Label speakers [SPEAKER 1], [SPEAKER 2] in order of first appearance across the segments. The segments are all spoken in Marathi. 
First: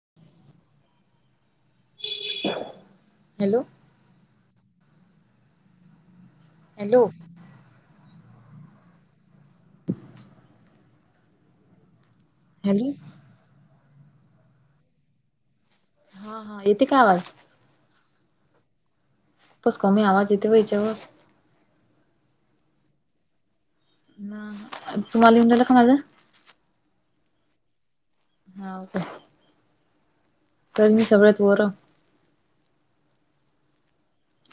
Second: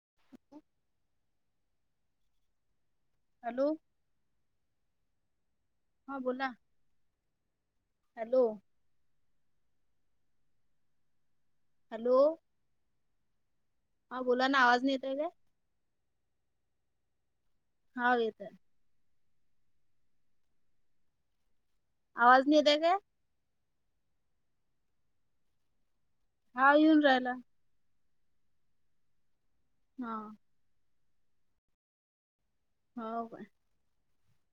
[SPEAKER 1] [inaudible]
[SPEAKER 2] [inaudible]
[SPEAKER 1] हॅलो. हा बोला.
[SPEAKER 2] हॅलो.
[SPEAKER 1] हॅलो. हॅलो.
[SPEAKER 2] हॅलो.
[SPEAKER 1] हा बोलाना, आवाज नाई एतय काय?
[SPEAKER 2] हा हा, येते काय आवाज.
[SPEAKER 1] हा येतय.
[SPEAKER 2] खुपच कमी आवाज येथे बई याच्यावर.
[SPEAKER 1] आवाज नाई एतय काय?
[SPEAKER 2] हं तुम्हाला ईऊन रायला का माझा?
[SPEAKER 1] हा, येऊन राहिला.
[SPEAKER 2] हाव का?
[SPEAKER 1] हां.
[SPEAKER 2] तर मी सगळ्यात वरं
[SPEAKER 1] हाव काय?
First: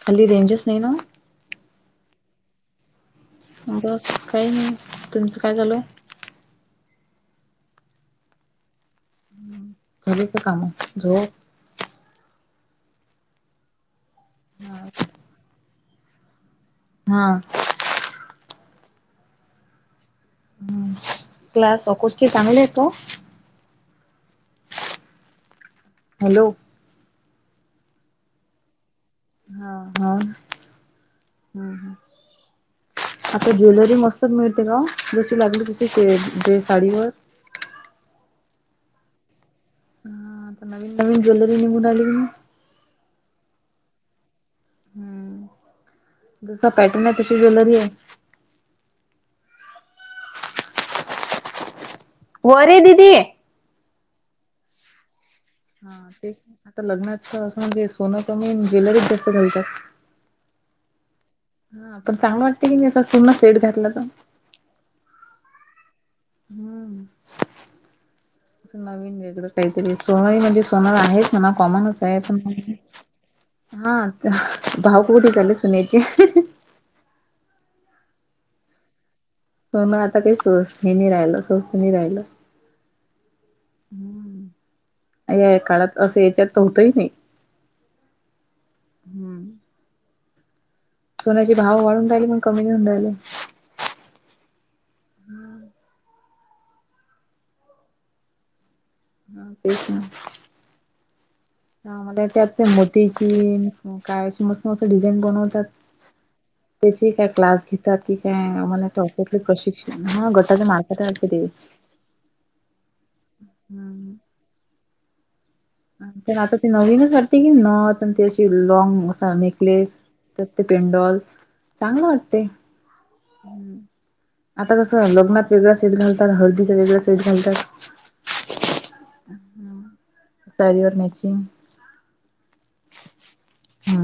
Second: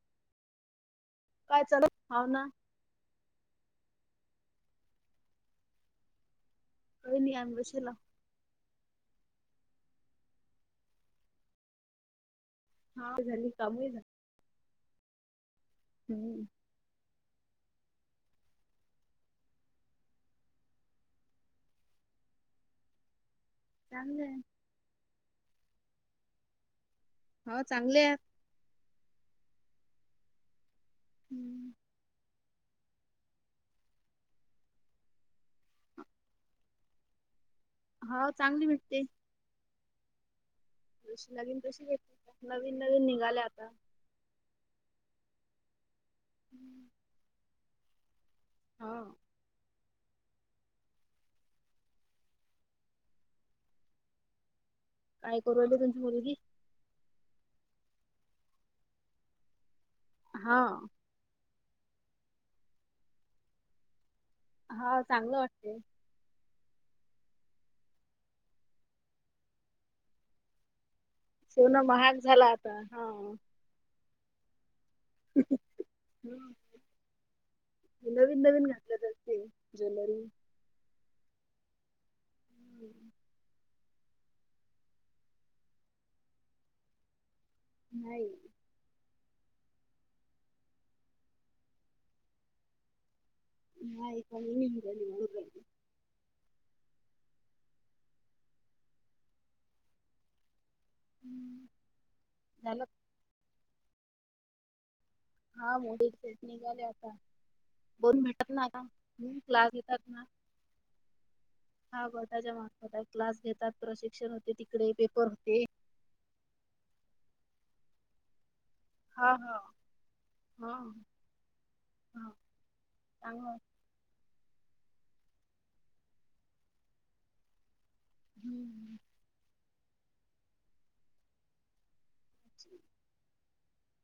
[SPEAKER 2] खाली रेंजच नाहीे ना.
[SPEAKER 1] काय चालू, हाव ना.
[SPEAKER 2] बस, काही नाही. तुमचं, काय चालूय?
[SPEAKER 1] काय नाही, आम्ही बसेलाव.
[SPEAKER 2] कधीचं कामय? जो
[SPEAKER 1] हा झाली, कामही झाली.
[SPEAKER 2] हा, का.
[SPEAKER 1] हं.
[SPEAKER 2] हां. हं. क्लास [unintelligible] चांगल्यायत का ओ?
[SPEAKER 1] चांगलेय.
[SPEAKER 2] हॅलो.
[SPEAKER 1] हो, चांगल्या.
[SPEAKER 2] हा, हा,
[SPEAKER 1] हम्म
[SPEAKER 2] हम्म, हम्. आता ज्वेलरी मस्त मिळते का ओ? जशी लागली तशी, ते ड्रेस साडीवर.
[SPEAKER 1] हो, चांगली भेटते.
[SPEAKER 2] हा आता नवीन- नवीन
[SPEAKER 1] जशी
[SPEAKER 2] ज्वेलरी
[SPEAKER 1] लागेल तशी
[SPEAKER 2] निघून राहिली
[SPEAKER 1] भेटते
[SPEAKER 2] म्हणे.
[SPEAKER 1] नवीन- नवीन निघाल्या आता.
[SPEAKER 2] हम्म. जसा पॅटर्नय, तशी ज्वेलरीय.
[SPEAKER 1] हाव.
[SPEAKER 2] वर यी दीदी.
[SPEAKER 1] काय करू राहिली?
[SPEAKER 2] हा,
[SPEAKER 1] तुमची मुलगी
[SPEAKER 2] तेच ना. आता लग्नात असं म्हणजे, सोनं कमी न ज्वेलरीज जास्त घालतात.
[SPEAKER 1] हा.
[SPEAKER 2] हा पण चांगलं वाटते की नाही असं, पुर्ण सेट घ्यातला तर.
[SPEAKER 1] हा, चांगलं वाटतेय.
[SPEAKER 2] हम्म. नवीन वेगळं काहीतरी. सोनंही म्हणजे सोनंही आहे. जरा
[SPEAKER 1] सोनं महाग
[SPEAKER 2] कॉमनचाय, पण
[SPEAKER 1] झाला आता हा
[SPEAKER 2] [unintelligible] हा, आता भाव कुठे चालंले सुन्याचे.
[SPEAKER 1] हम्म. नवीन- नवीन घातलं जातय.
[SPEAKER 2] सोनं आता काही सो हे नाही राहिलं. सोस्त नाही राहिलं.
[SPEAKER 1] हम्.
[SPEAKER 2] हं. या काळात असं, याच्यात तर होत ही नाही.
[SPEAKER 1] नाही.
[SPEAKER 2] हम्म. सोन्याची भाव वाढून राहिली. पण कमी नाही होऊन राहिले.
[SPEAKER 1] नाही, कमी नाही होऊन राहिले. वाढत जायले.
[SPEAKER 2] हा, तेच ना. हा मग, त्या त्यात ते
[SPEAKER 1] झालं
[SPEAKER 2] मोती चीन काय अस मस्त-मस्त डिझाईन बनवतात.
[SPEAKER 1] हा मोठी सेट निघाले आता
[SPEAKER 2] त्याची काय क्लास घेतात की
[SPEAKER 1] दोन भेटत
[SPEAKER 2] काय?
[SPEAKER 1] ना आता
[SPEAKER 2] आम्हाला नाही ठाऊक.
[SPEAKER 1] क्लास
[SPEAKER 2] प्रशिक्षण
[SPEAKER 1] घेतात ना
[SPEAKER 2] हा गटाच्या मार्फत असते तें
[SPEAKER 1] हा गटाच्या मार्फत हाय क्लास घेतात प्रशिक्षण होते तिकडे पेपर होते.
[SPEAKER 2] तर आता ती नवीनच वाटते की नाही नथ आणि ती अशी लॉंग असा
[SPEAKER 1] हा हा
[SPEAKER 2] नेकलेस त्यात ते
[SPEAKER 1] हा
[SPEAKER 2] पेंडॉल चांगला
[SPEAKER 1] हा
[SPEAKER 2] वाटते.
[SPEAKER 1] चांगलं
[SPEAKER 2] आता कसं लग्नात वेगळा सेट घालतात हळदीत वेगळा सेट घालतात.
[SPEAKER 1] हम्म
[SPEAKER 2] साडी वर मॅचिंग
[SPEAKER 1] [inaudible]
[SPEAKER 2] हा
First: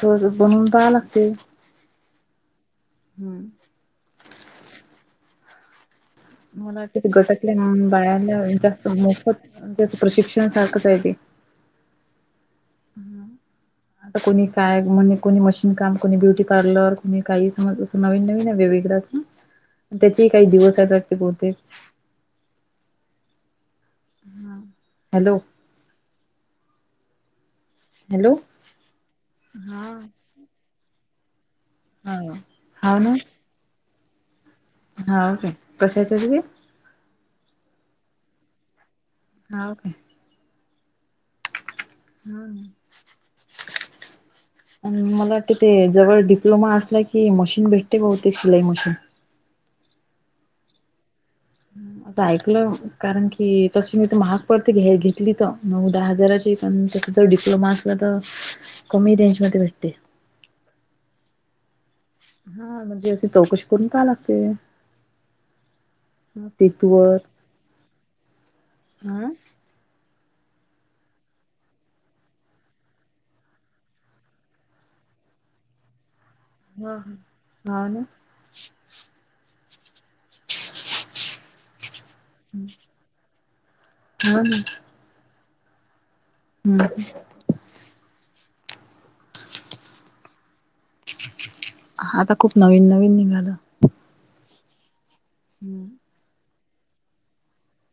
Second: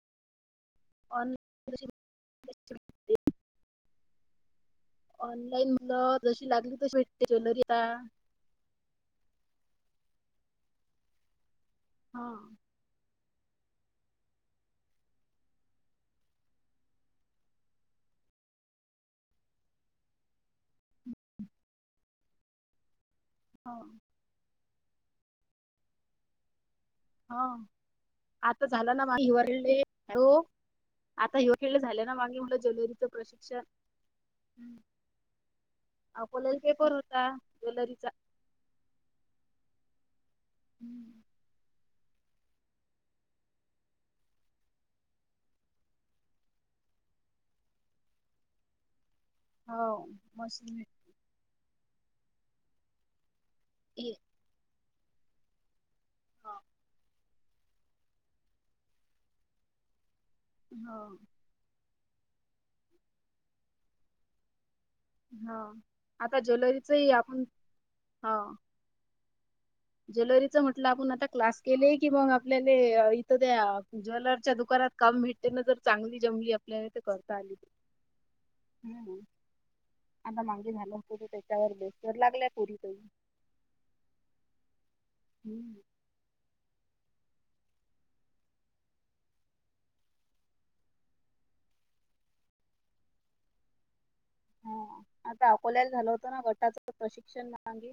[SPEAKER 2] तो असं बनून पाहायला लागते.
[SPEAKER 1] ऑन
[SPEAKER 2] हम्म.
[SPEAKER 1] ऑनलाईन नथ
[SPEAKER 2] मला वाटते ते गटातले म्हणून बाया ला जास्त मोफत म्हणजे असं प्रशिक्षण सारखच हाय ते.
[SPEAKER 1] हा.
[SPEAKER 2] आता कोणी काय म्हणजे कोणी मशीन काम कोणी ब्युटी पार्लर कोणी काही समज अस नवीन नवीन आहे वेगवेगडं त्याचे ही काही दिवस आहेत वाटते बहुतेक.
[SPEAKER 1] हा.
[SPEAKER 2] हा हॅलो.
[SPEAKER 1] हा
[SPEAKER 2] हॅलो.
[SPEAKER 1] आता झाला ना
[SPEAKER 2] हा.
[SPEAKER 1] [unintelligible] आता ह्यो गेला झाले ना
[SPEAKER 2] हा
[SPEAKER 1] मांगे म्हणलं ज्वेलरीचं प्रशिक्षण.
[SPEAKER 2] हा ओके कशाचं [unintelligible]
[SPEAKER 1] अकोल्याला पेपर होता ज्वेलरीचा.
[SPEAKER 2] हाव काय?
[SPEAKER 1] हम्म.
[SPEAKER 2] हा [inaudible] मला वाटते ते जवळ डिप्लोमा असला की मशीन भेटते बहुतेक शिलाई मशीन.
[SPEAKER 1] हाव मशीन भे
[SPEAKER 2] असं ऐकलं कारण की तशी
[SPEAKER 1] हे
[SPEAKER 2] नाही तर महाग पडती घ्या घेतली तर नऊ दहा हजाराची पण तस जर डिप्लोमा असला तर कमी रेंज मध्ये भेटते.
[SPEAKER 1] हा
[SPEAKER 2] हा म्हणजे अशी चौकशी करुन पहायला लागते.
[SPEAKER 1] हा आता ज्वेलरीचंही
[SPEAKER 2] सेतूवर
[SPEAKER 1] आपण हा
[SPEAKER 2] हम्म
[SPEAKER 1] ज्वेलरीच म्हटलं आपण आता क्लास केले की मग आपल्याला इथं त्या ज्वेलरच्या दुकानात काम भेटते ना तर चांगली जमली आपल्याला
[SPEAKER 2] हा
[SPEAKER 1] ते करता आली
[SPEAKER 2] हा ना [inaudible]
[SPEAKER 1] आता मागे लहान लहान पुरी त्याच्यावर बेसर लागल्या पोरी काही.
[SPEAKER 2] हो ना
[SPEAKER 1] हम्म
[SPEAKER 2] हम्म आता खूप नवीन नवीन निघालं.
[SPEAKER 1] हा आता अकोल्याला झालं होतं ना गटाचं प्रशिक्षण ना मागे.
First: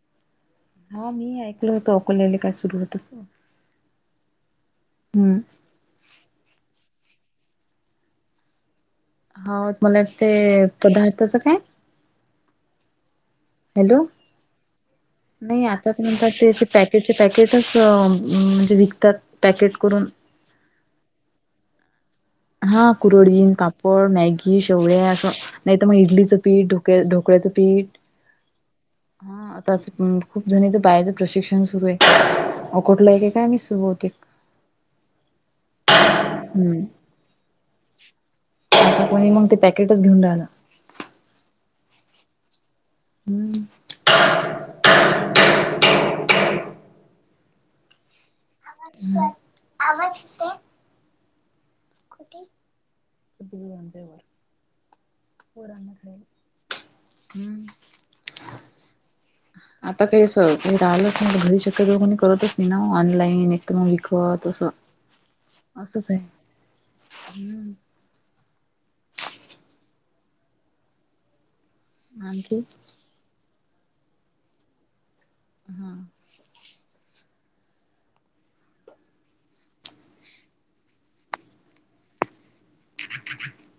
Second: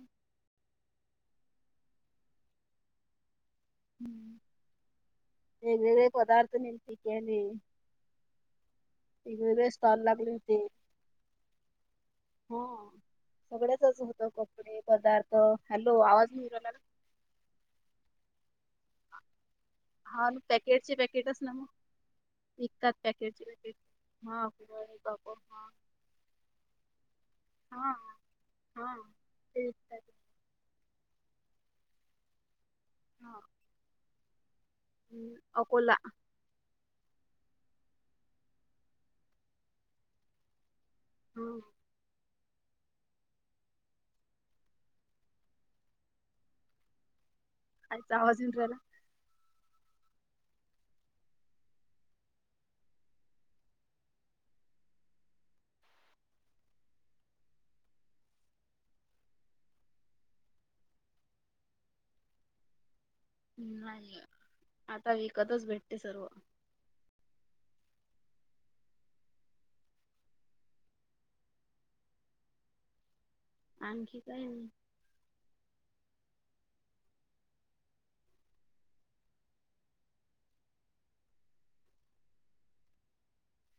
[SPEAKER 2] हा मी ही ऐकलं होतं अकोल्याला काय सुरू होतं.
[SPEAKER 1] हम्म.
[SPEAKER 2] हम्म.
[SPEAKER 1] वेगवेगळे पदार्थ निलपिकले.
[SPEAKER 2] हा
[SPEAKER 1] वेगवेगळे
[SPEAKER 2] मला
[SPEAKER 1] स्टॉल लागले होते.
[SPEAKER 2] ते पदार्थाच काय
[SPEAKER 1] हो सगळ्याच
[SPEAKER 2] हॅलो
[SPEAKER 1] होत कपडे पदार्थ हॅलो आवाज नाही येऊ राहिला.
[SPEAKER 2] त्याचे पॅकेटच अ म्हणजे विकतात पॅकेट करून.
[SPEAKER 1] हा पॅकेटचे पॅकेटच ना मग.
[SPEAKER 2] हा
[SPEAKER 1] विकतात पॅकेटचे
[SPEAKER 2] कुरडीन,
[SPEAKER 1] पॅकेट.
[SPEAKER 2] पापड,
[SPEAKER 1] हा
[SPEAKER 2] मॅगी, शेवळे असं
[SPEAKER 1] बाप
[SPEAKER 2] नाही तर मग इडलीच पीठ ढोकळ्या ढोकळ्याचं
[SPEAKER 1] हा हा
[SPEAKER 2] पीठ
[SPEAKER 1] हा.
[SPEAKER 2] हा
[SPEAKER 1] ते
[SPEAKER 2] आताच.
[SPEAKER 1] विकतात.
[SPEAKER 2] खूप जणीचं पायाचं प्रशिक्षण सुरू आहे. अकोठलं आहे
[SPEAKER 1] हा.
[SPEAKER 2] काय माहीत सुरू बहुतेक.
[SPEAKER 1] हम्म अकोला.
[SPEAKER 2] हम्म [unintelligible] आता कोणी मग ते पॅकेटच घेऊन राहिलं.
[SPEAKER 1] हम्म.
[SPEAKER 2] हम्
[SPEAKER 1] कायचा आवाज येऊन रायला
[SPEAKER 2] ह आवाज येतो हम् कुठे अन जाय वर वर पोरांना कूठे यायले हम्म् आता ते सोड काही असकाही राहिल नाही ना घरी शक्यतो कोणी करतच नाही ना ऑनलाईन एकत म
[SPEAKER 1] नाही
[SPEAKER 2] विकत
[SPEAKER 1] आता विकतच भेटते
[SPEAKER 2] असच ये
[SPEAKER 1] सर्व
[SPEAKER 2] हम्म् आणखी
[SPEAKER 1] आणखी काही नाही
[SPEAKER 2] हा [inaudible]